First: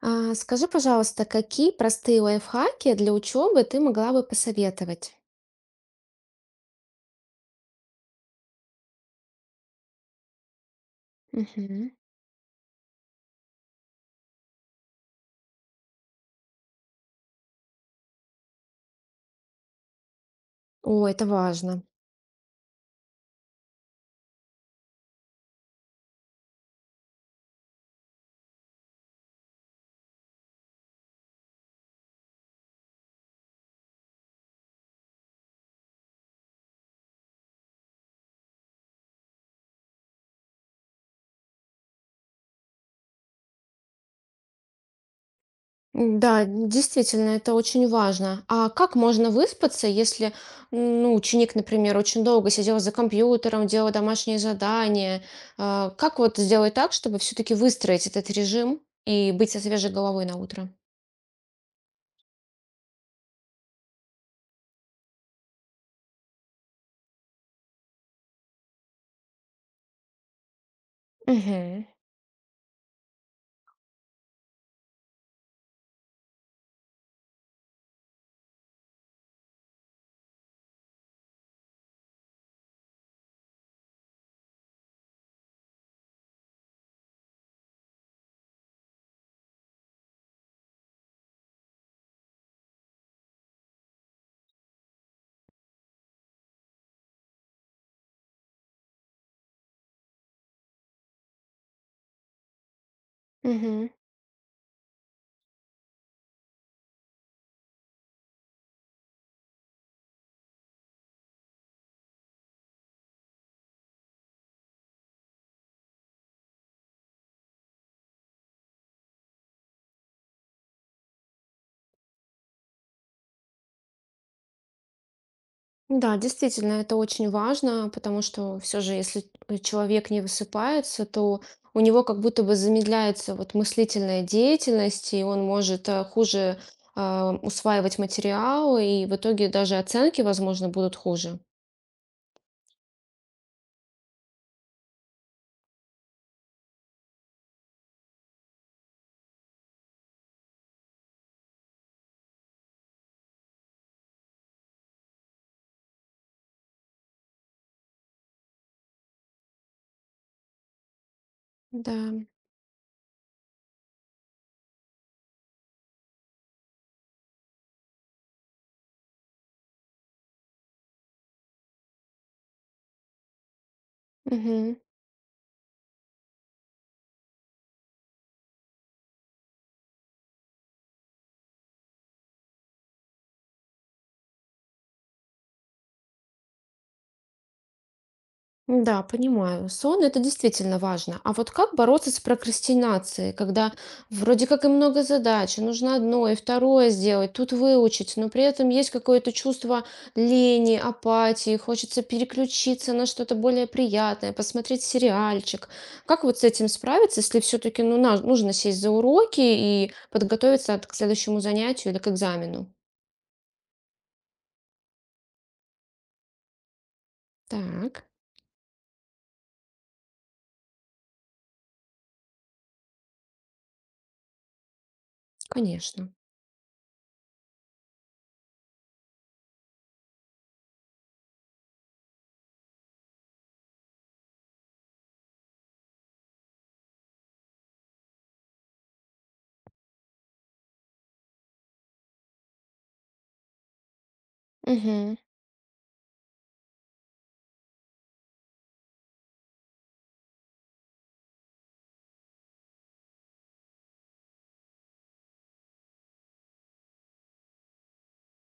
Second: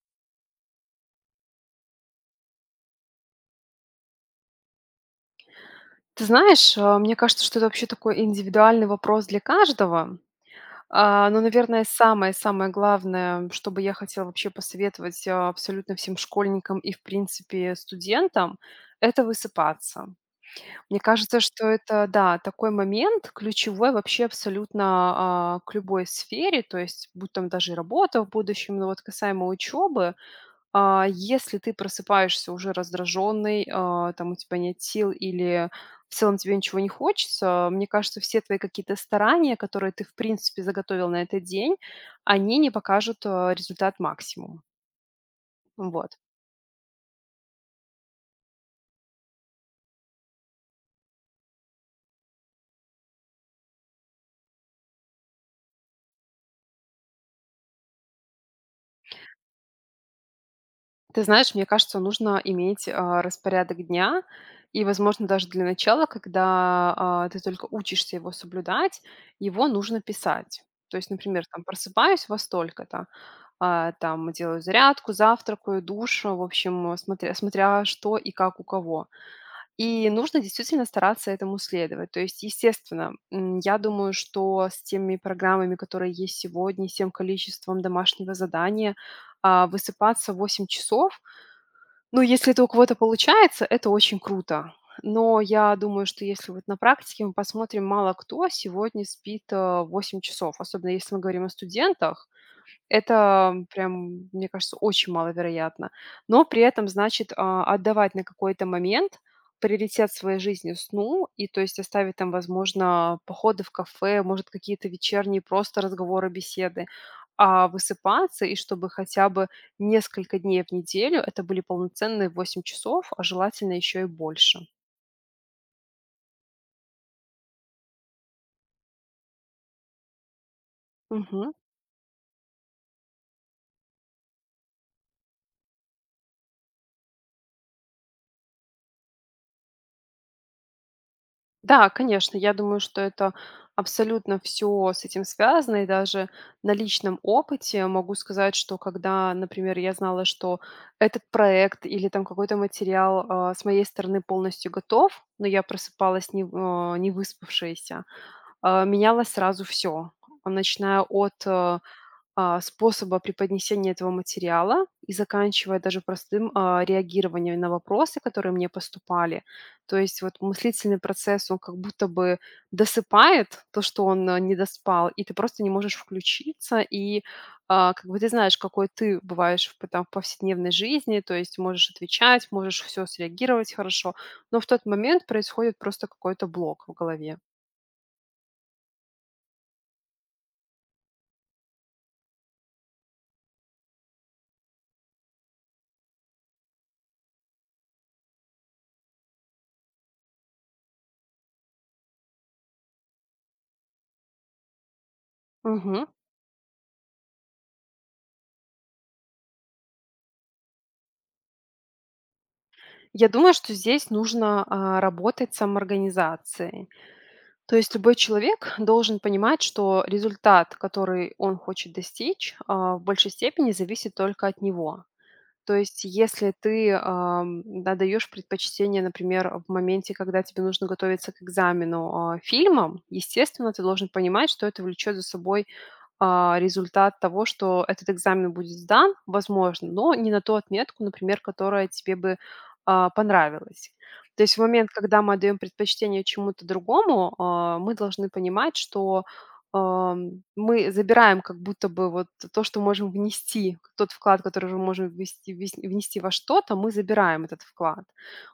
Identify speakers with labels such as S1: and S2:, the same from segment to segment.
S1: А, скажи, пожалуйста, какие простые лайфхаки для учебы ты могла бы посоветовать?
S2: Ты знаешь, мне кажется, что это вообще такой индивидуальный вопрос для каждого. Но, наверное,
S1: Мгм.
S2: самое-самое главное, что бы я хотела вообще посоветовать, абсолютно всем школьникам и, в принципе, студентам — это высыпаться. Мне
S1: О, это
S2: кажется, что
S1: важно.
S2: это, да, такой момент ключевой вообще абсолютно, к любой сфере, то есть будь там даже и работа в будущем, но вот касаемо учебы. Если ты просыпаешься уже раздраженный, там у тебя нет сил или в целом тебе ничего не хочется, мне кажется, все твои какие-то старания, которые ты, в принципе, заготовил на этот день, они не покажут результат максимум. Вот.
S1: Да, действительно, это очень важно. А как можно выспаться, если, ну, ученик, например, очень долго сидел за компьютером, делал домашние задания? Как вот сделать так, чтобы все-таки выстроить этот режим и быть со свежей головой на утро?
S2: Ты знаешь, мне кажется, нужно иметь распорядок дня, и, возможно, даже для начала, когда ты только учишься его соблюдать, его нужно писать. То есть, например, там просыпаюсь во столько-то, там делаю зарядку, завтракаю, душ, в общем, смотря что и как у кого. И нужно действительно стараться этому следовать. То есть, естественно, я думаю, что с теми программами, которые есть сегодня, с тем количеством домашнего задания, высыпаться в 8 часов, ну, если это у кого-то получается, это очень круто. Но я думаю, что если вот на практике мы посмотрим, мало кто сегодня спит 8 часов, особенно если мы говорим о студентах, это
S1: Угу.
S2: прям, мне кажется, очень маловероятно. Но при этом, значит, отдавать на какой-то момент приоритет своей жизни сну, и то есть оставить там, возможно, походы в кафе, может, какие-то вечерние просто разговоры, беседы, а высыпаться, и чтобы хотя бы несколько дней в неделю это были полноценные 8 часов, а желательно еще и больше.
S1: Да, действительно, это очень важно, потому что все же, если человек не высыпается, то у него как будто бы замедляется вот мыслительная деятельность, и он может хуже усваивать материал, и в итоге даже оценки, возможно, будут хуже.
S2: Да, конечно, я думаю, что это абсолютно все с этим связано. И даже на личном опыте могу сказать, что когда, например, я знала, что этот проект или там какой-то материал, с моей стороны полностью готов, но я просыпалась не выспавшаяся, менялось сразу все, начиная от,
S1: Да.
S2: способа преподнесения этого материала и заканчивая даже простым реагированием на вопросы, которые мне поступали. То есть вот мыслительный процесс, он как будто бы досыпает то, что он не
S1: Мгм.
S2: доспал, и ты просто не можешь включиться, и как бы ты знаешь, какой ты бываешь в, там, в повседневной жизни, то есть можешь отвечать, можешь все среагировать хорошо, но в тот момент происходит просто какой-то блок в голове.
S1: Да, понимаю. Сон это действительно важно. А вот как бороться с прокрастинацией, когда вроде как и много задач, и нужно одно и второе сделать, тут выучить, но при этом есть какое-то чувство лени, апатии, хочется переключиться на что-то более приятное, посмотреть сериальчик.
S2: Мгм.
S1: Как вот с этим справиться, если все-таки ну, нужно сесть за уроки и подготовиться к следующему занятию или к экзамену?
S2: Я думаю, что здесь нужно работать с самоорганизацией. То есть
S1: Так,
S2: любой человек должен понимать, что результат, который он хочет достичь, в большей степени зависит только от него. То есть,
S1: конечно.
S2: если ты да, даешь предпочтение, например, в моменте, когда тебе нужно готовиться к экзамену фильмам, естественно, ты должен понимать, что это влечет за собой результат того, что этот экзамен будет сдан, возможно, но не на ту отметку, например, которая тебе бы понравилась. То есть в момент, когда мы отдаем предпочтение чему-то другому, мы должны понимать, что мы забираем как будто бы вот то, что можем внести, тот вклад, который мы можем внести во что-то, мы забираем этот вклад.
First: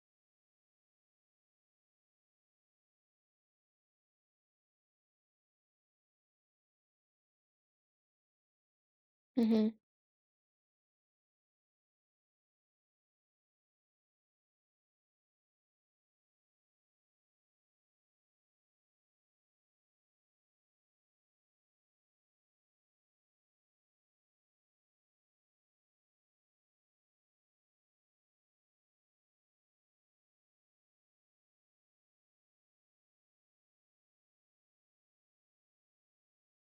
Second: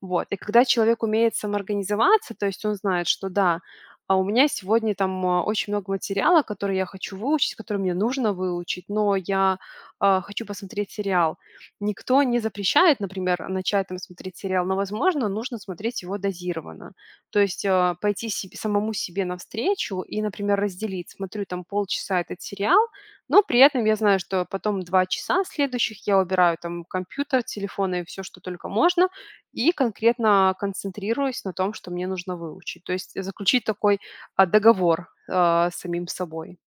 S2: Вот. И когда человек умеет самоорганизоваться, то есть он знает, что да, а у меня сегодня там очень много материала, который я хочу выучить, который мне нужно выучить, но я
S1: Угу.
S2: хочу посмотреть сериал. Никто не запрещает, например, начать там смотреть сериал, но, возможно, нужно смотреть его дозированно. То есть самому себе навстречу и, например, разделить. Смотрю там полчаса этот сериал, но при этом я знаю, что потом 2 часа следующих я убираю там компьютер, телефоны и все, что только можно, и конкретно концентрируюсь на том, что мне нужно выучить. То есть заключить такой договор, с самим собой.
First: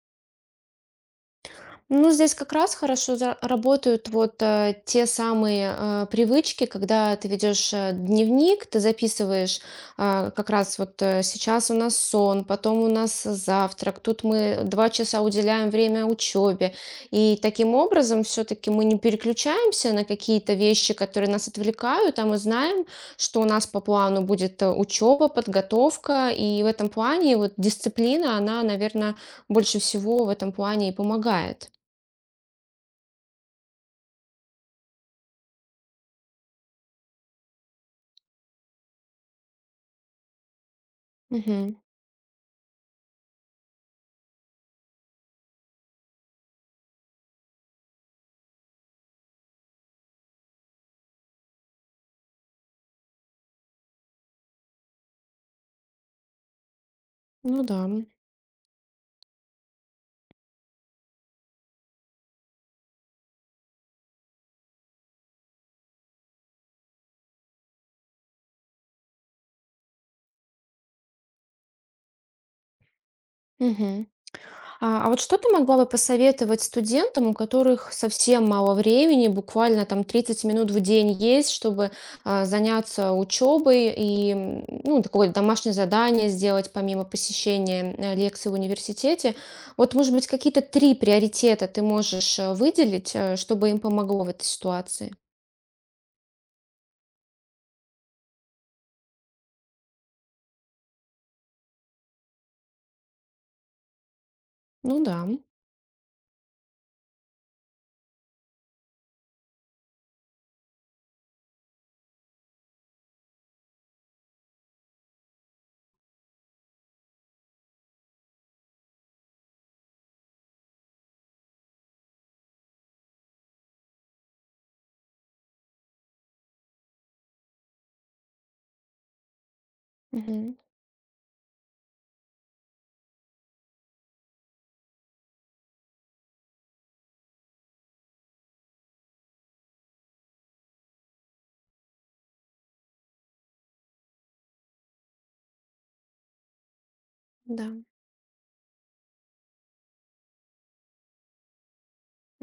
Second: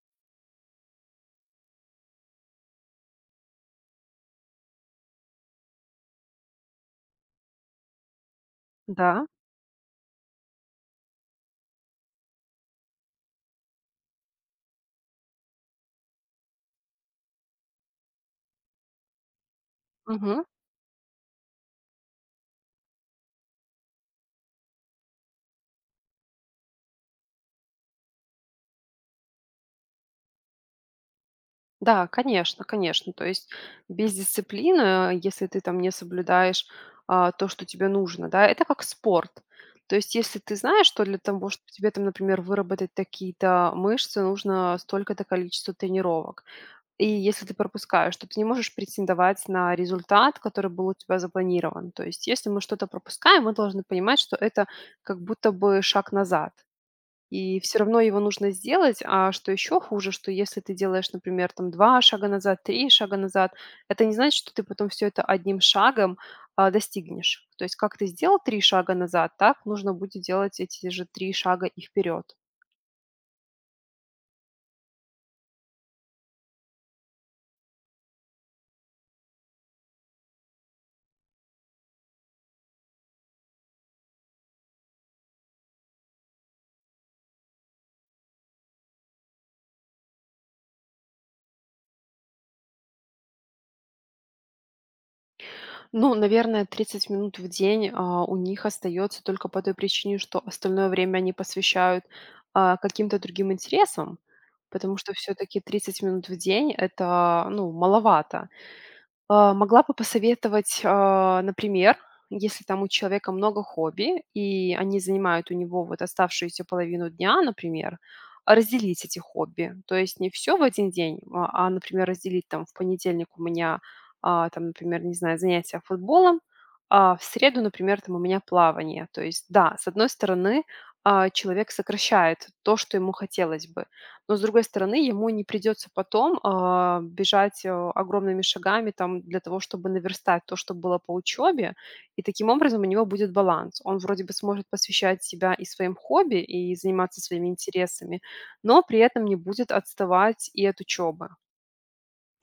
S1: Ну, здесь как раз хорошо работают вот те самые привычки, когда ты ведешь дневник, ты
S2: Да,
S1: записываешь, как раз вот сейчас у нас сон, потом у нас завтрак, тут мы 2 часа уделяем время учебе. И таким образом все-таки мы не переключаемся на
S2: мгм.
S1: какие-то вещи, которые нас отвлекают, а мы знаем, что у нас по плану будет учеба, подготовка, и в этом плане вот дисциплина, она, наверное, больше всего в этом плане и помогает.
S2: Да, конечно, конечно. То есть без дисциплины, если ты там не соблюдаешь, то, что тебе нужно, да, это как спорт. То есть если ты знаешь, что для того, чтобы
S1: Мгм.
S2: тебе там, например, выработать такие-то мышцы, нужно столько-то количество тренировок. И если ты пропускаешь, то ты не можешь претендовать на результат, который был у тебя запланирован. То есть если мы что-то пропускаем, мы должны понимать, что это как будто бы шаг назад. И
S1: Ну да.
S2: все равно его нужно сделать. А что еще хуже, что если ты делаешь, например, там 2 шага назад, 3 шага назад, это не значит, что ты потом все это одним шагом, достигнешь. То есть как ты сделал три шага назад, так нужно будет делать эти же 3 шага и вперед.
S1: Мгм. А вот что ты могла бы посоветовать студентам, у которых совсем мало времени, буквально там 30 минут в день есть, чтобы заняться учебой и ну, такое вот домашнее задание сделать помимо посещения лекций в университете? Вот, может быть, какие-то три приоритета ты можешь выделить, чтобы им помогло в этой ситуации?
S2: Ну, наверное, 30 минут в день, у них остается только по той причине, что остальное время они посвящают, каким-то другим интересам,
S1: Ну
S2: потому что
S1: да.
S2: все таки 30 минут в день — это, ну, маловато. Могла бы посоветовать, например, если там у человека много хобби, и они занимают у него вот оставшуюся половину дня, например, разделить эти хобби. То есть не все в один день, например, разделить там в понедельник у меня, там, например, не знаю, занятия футболом, а в среду, например, там у меня плавание. То есть да, с одной
S1: Мгм.
S2: стороны, человек сокращает то, что ему хотелось бы. Но, с другой стороны, ему не придется потом, бежать, огромными шагами там для того, чтобы наверстать то, что было по учебе. И таким образом у него будет баланс. Он вроде бы сможет посвящать себя и своим хобби, и заниматься своими
S1: Да.
S2: интересами, но при этом не будет отставать и от учебы.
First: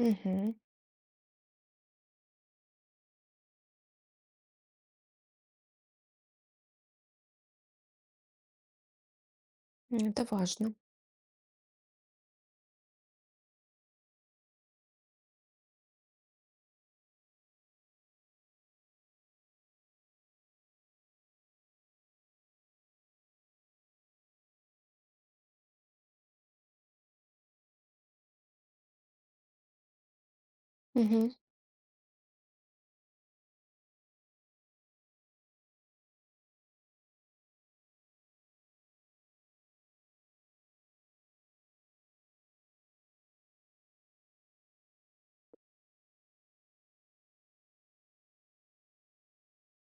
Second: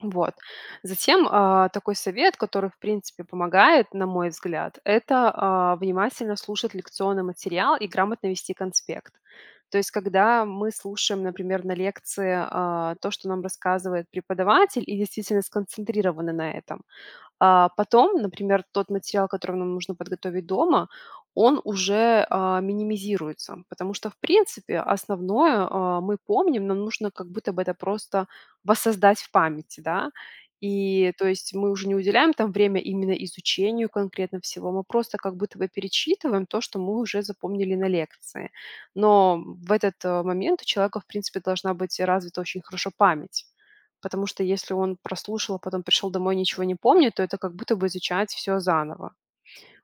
S2: Вот. Затем, такой совет, который, в принципе, помогает, на мой взгляд, это, внимательно слушать лекционный материал и грамотно вести конспект. То есть,
S1: Это
S2: когда мы
S1: важно.
S2: слушаем, например, на лекции, то, что нам рассказывает преподаватель, и действительно сконцентрированы на этом, потом, например, тот материал, который нам нужно подготовить дома, он уже, минимизируется, потому что, в принципе, основное, мы помним, нам нужно как будто бы это просто воссоздать в памяти, да. И, то
S1: Мгм.
S2: есть, мы уже не уделяем там время именно изучению конкретно всего, мы просто как будто бы перечитываем то, что мы уже запомнили на лекции. Но в этот, момент у человека, в принципе, должна быть развита очень хорошо память. Потому что если он прослушал, а потом пришел домой и ничего не помнит, то это как будто бы изучать все заново.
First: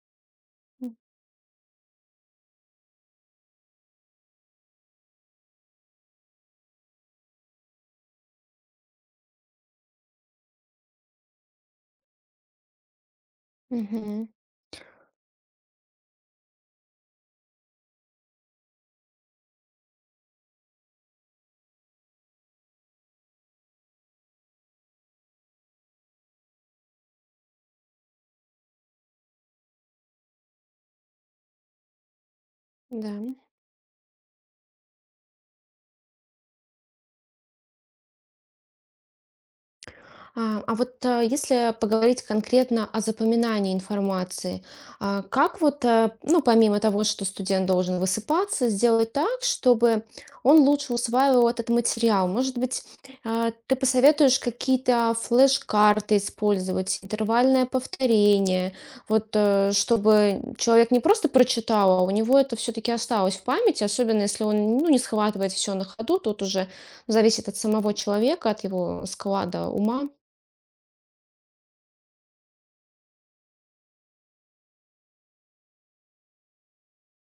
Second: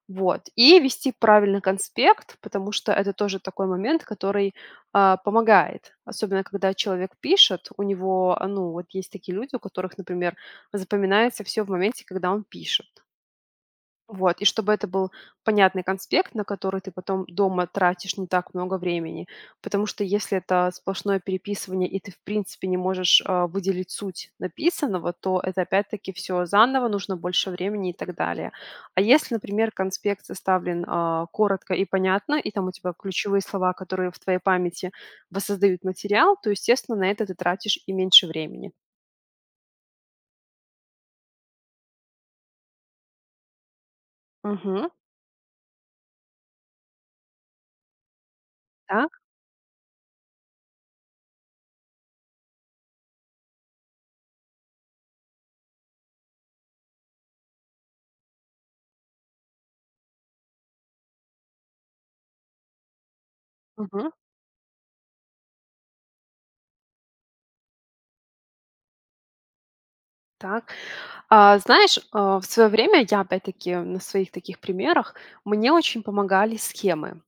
S2: Вот. И вести правильный конспект, потому что это тоже такой момент, который, помогает. Особенно когда человек пишет, у него, ну, вот есть такие люди, у которых, например, запоминается все в моменте, когда он пишет.
S1: Мгм.
S2: Вот, и чтобы это был понятный конспект, на который ты потом дома тратишь не так много времени. Потому что если это сплошное переписывание, и ты, в принципе, не можешь выделить суть написанного, то это опять-таки все заново, нужно больше времени и так далее. А если, например, конспект составлен коротко и понятно, и там у тебя
S1: Да.
S2: ключевые слова, которые в твоей памяти воссоздают материал, то, естественно, на это ты тратишь и меньше времени.
S1: А вот если поговорить конкретно о запоминании информации,
S2: Мгм.
S1: как вот, ну, помимо того, что студент должен высыпаться,
S2: Так?
S1: сделать так, чтобы он лучше усваивал этот материал? Может быть, ты посоветуешь какие-то флеш-карты использовать, интервальное повторение, вот, чтобы человек не просто прочитал, а у него это все-таки осталось в памяти,
S2: Мгм.
S1: особенно если он, ну, не схватывает все на ходу, тут уже зависит от самого человека, от его склада ума.
S2: Так. Знаешь, в свое время я, опять-таки, на своих таких примерах, мне очень помогали схемы.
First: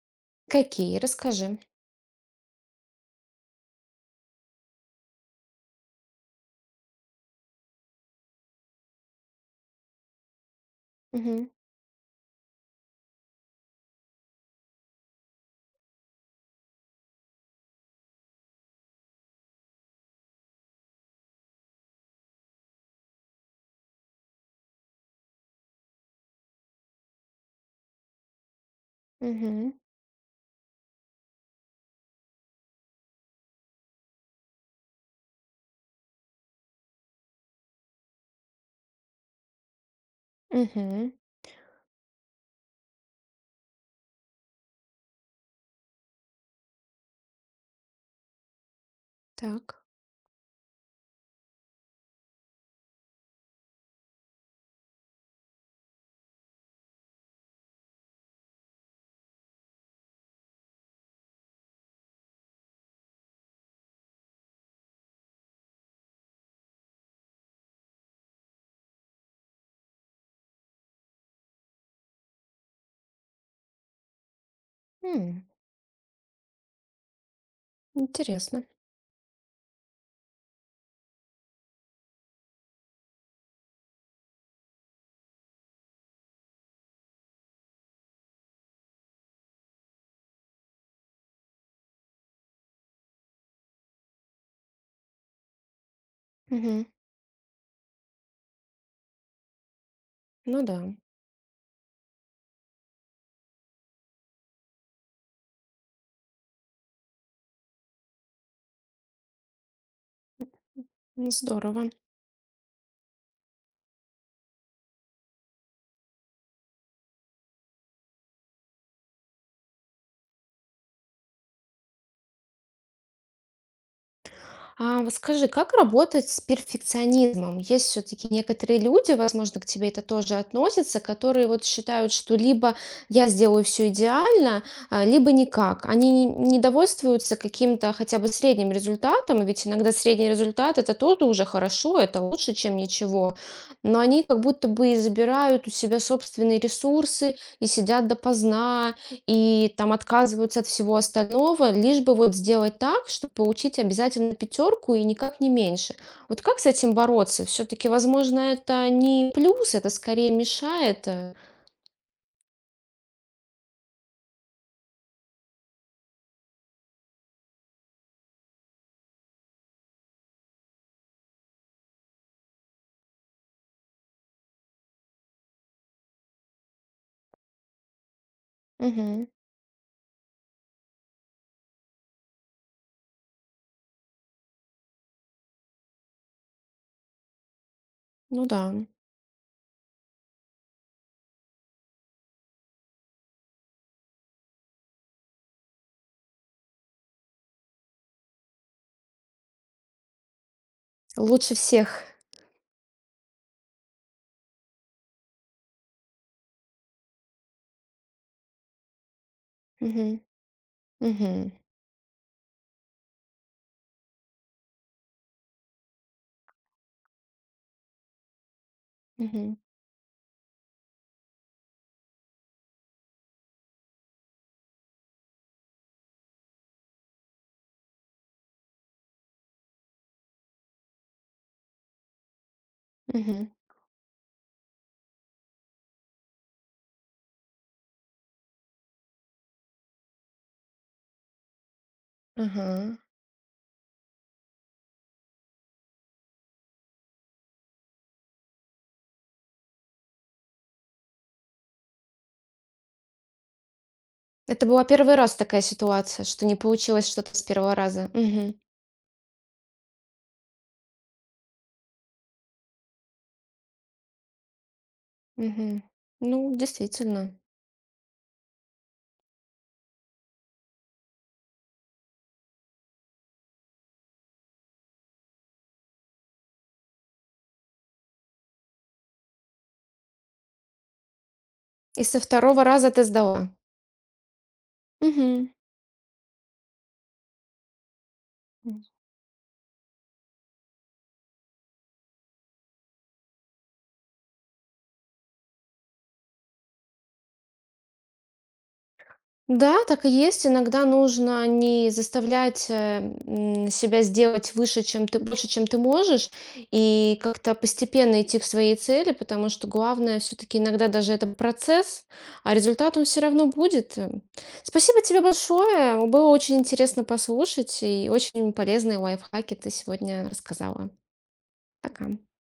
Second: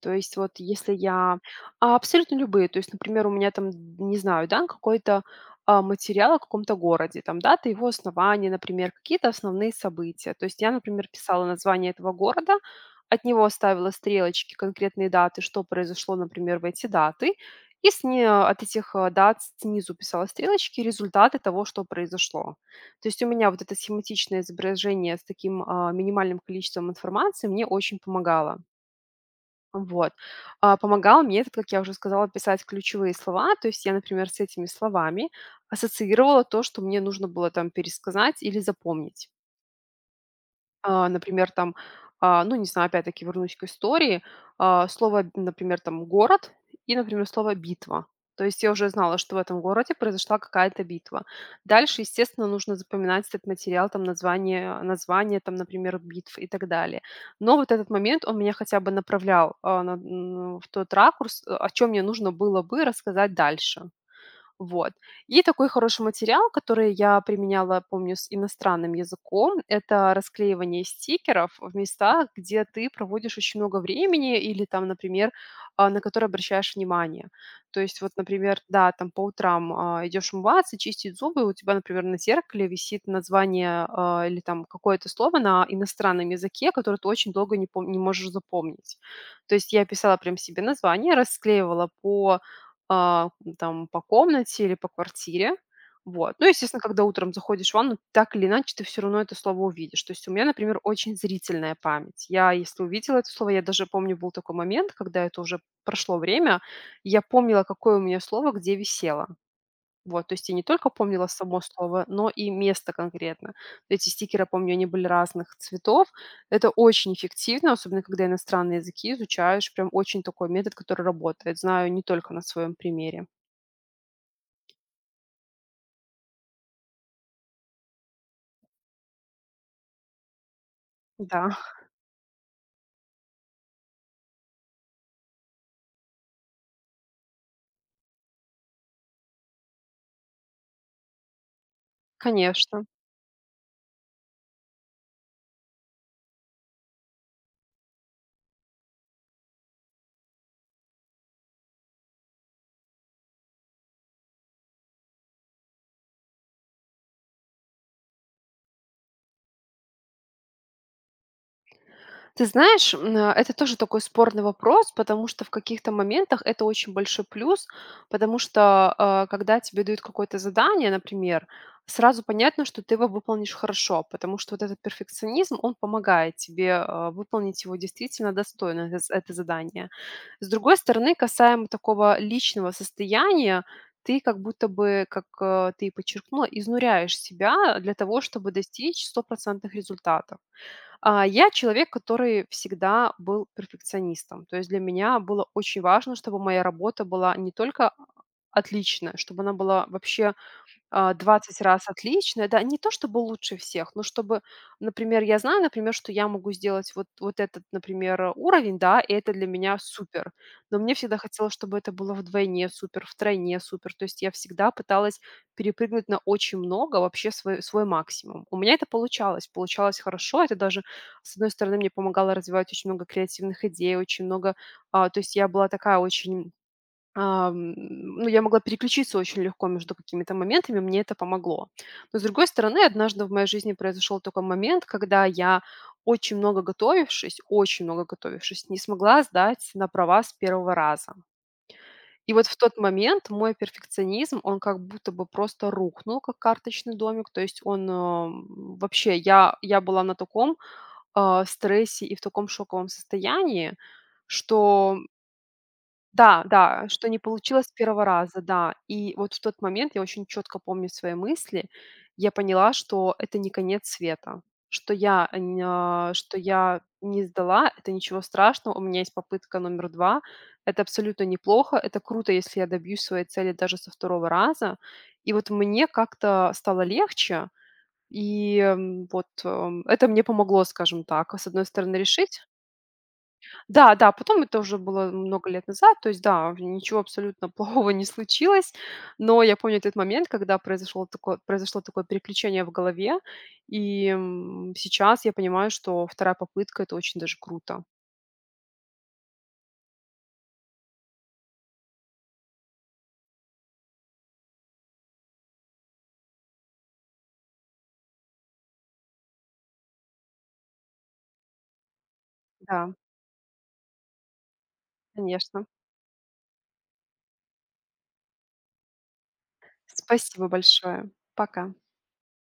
S2: То есть вот если
S1: Какие?
S2: я
S1: Расскажи.
S2: абсолютно любые, то есть, например, у меня там, не знаю, да, какой-то, материал о каком-то городе, там дата его основания, например, какие-то основные события. То есть я, например, писала
S1: Мгм.
S2: название этого города, от него ставила стрелочки, конкретные даты, что произошло, например, в эти даты, и сни от этих, дат снизу писала стрелочки, результаты того, что произошло. То есть у меня вот это схематичное изображение с таким, минимальным количеством информации мне очень помогало.
S1: Мгм.
S2: Вот. Помогал мне этот, как я уже сказала, писать ключевые слова. То есть я, например, с этими словами ассоциировала то, что мне нужно было там пересказать или запомнить.
S1: Мгм.
S2: Например, там, ну, не знаю, опять-таки вернусь к истории, слово, например, там город и, например, слово битва. То есть я уже знала, что в этом
S1: Так.
S2: городе произошла какая-то битва. Дальше, естественно, нужно запоминать этот материал, там название, название, там, например, битв и так далее. Но вот этот момент, он меня хотя бы направлял в тот ракурс, о чем мне нужно было бы рассказать дальше. Вот. И такой хороший материал, который я применяла, помню, с иностранным языком, это расклеивание стикеров в местах, где ты проводишь очень много времени или там, например,
S1: М,
S2: на которые обращаешь внимание. То есть вот, например,
S1: интересно.
S2: да, там по утрам идешь умываться, чистить зубы, и у тебя, например, на зеркале висит название или там какое-то слово на иностранном языке, которое ты очень долго не можешь запомнить. То есть я писала прям себе название, расклеивала по а, там по комнате или по квартире. Вот. Ну, естественно,
S1: Мгм.
S2: когда утром заходишь в ванну, так или иначе ты все равно это слово увидишь. То есть у меня,
S1: Ну да.
S2: например, очень зрительная память. Я, если увидела это слово, я даже помню, был такой момент, когда это уже прошло время, я помнила, какое у меня слово где висело. Вот, то есть я не только помнила само
S1: Здорово.
S2: слово, но и место конкретно. Эти стикеры, помню, они были разных цветов. Это очень эффективно, особенно когда иностранные языки изучаешь. Прям очень такой метод, который работает. Знаю не только на своем примере.
S1: А вот скажи, как работать с перфекционизмом? Есть все-таки некоторые люди, возможно, к тебе это тоже относится, которые
S2: Да.
S1: вот считают, что либо я сделаю все идеально, либо никак. Они не довольствуются каким-то хотя бы средним результатом, ведь иногда средний результат это тоже уже хорошо, это лучше, чем
S2: Конечно.
S1: ничего. Но они как будто бы и забирают у себя собственные ресурсы и сидят допоздна, и там отказываются от всего остального, лишь бы вот сделать так, чтобы получить обязательно пятерку и никак не меньше. Вот как с этим бороться? Все-таки, возможно, это не плюс, это скорее мешает.
S2: Ты знаешь, это тоже такой спорный вопрос, потому что в каких-то моментах это очень большой плюс, потому что когда тебе дают какое-то задание, например, сразу понятно, что ты его выполнишь хорошо, потому что вот этот перфекционизм, он помогает тебе выполнить его действительно достойно, это,
S1: Мгм.
S2: это задание. С другой стороны, касаемо такого личного состояния, ты как будто бы, как ты и подчеркнула, изнуряешь себя для того,
S1: Ну
S2: чтобы
S1: да,
S2: достичь стопроцентных результатов. Я человек, который всегда был перфекционистом. То есть для меня было очень важно, чтобы моя работа была не только отличная, чтобы она была вообще
S1: лучше
S2: 20 раз
S1: всех.
S2: отличное, да, не то чтобы лучше всех, но чтобы, например, я знаю, например, что я могу сделать вот этот, например, уровень, да, и это для меня
S1: Мгм.
S2: супер. Но мне всегда хотелось,
S1: Мгм.
S2: чтобы это было вдвойне супер, втройне супер. То есть я всегда пыталась перепрыгнуть на очень много, вообще свой максимум. У меня это получалось,
S1: Мгм.
S2: получалось хорошо. Это даже, с одной стороны, мне помогало развивать очень много креативных идей, очень много... то есть я была такая очень а, м, ну, я могла переключиться очень легко между какими-то моментами, мне это помогло. Но, с другой стороны, однажды в
S1: Мгм.
S2: моей жизни произошел такой момент, когда я, очень много готовившись, не смогла сдать на права с первого раза. И вот в тот
S1: Ага.
S2: момент мой перфекционизм, он как будто бы просто рухнул, как карточный домик. То есть он вообще, я была на таком стрессе и в таком шоковом состоянии,
S1: Это была
S2: что
S1: первый раз такая ситуация,
S2: да,
S1: что не
S2: да,
S1: получилось
S2: что не
S1: что-то с
S2: получилось с
S1: первого
S2: первого
S1: раза.
S2: раза,
S1: Мгм.
S2: да. И вот в тот момент я очень четко помню свои мысли. Я поняла, что это не конец света, что я,
S1: Мгм.
S2: ня что
S1: Ну,
S2: я не
S1: действительно.
S2: сдала, это ничего страшного, у меня есть попытка номер 2. Это абсолютно неплохо, это круто, если я добьюсь своей цели даже со второго раза. И вот мне как-то стало легче, и, вот, это мне помогло, скажем так, с одной стороны
S1: И со
S2: решить
S1: второго раза ты сдала.
S2: да, да, потом это уже было много
S1: Мгм.
S2: лет назад, то есть да, ничего абсолютно плохого не случилось, но я помню этот момент, когда произошло такое переключение в голове, и сейчас я понимаю, что вторая попытка – это очень даже круто.
S1: Да, так и есть. Иногда нужно не заставлять себя сделать выше, чем ты, больше, чем ты можешь, и как-то постепенно идти к своей цели, потому что главное все-таки иногда даже это процесс, а
S2: Да,
S1: результат он все равно будет. Спасибо тебе
S2: конечно.
S1: большое. Было очень интересно послушать и очень полезные лайфхаки ты сегодня
S2: Спасибо
S1: рассказала.
S2: большое. Пока.
S1: Пока.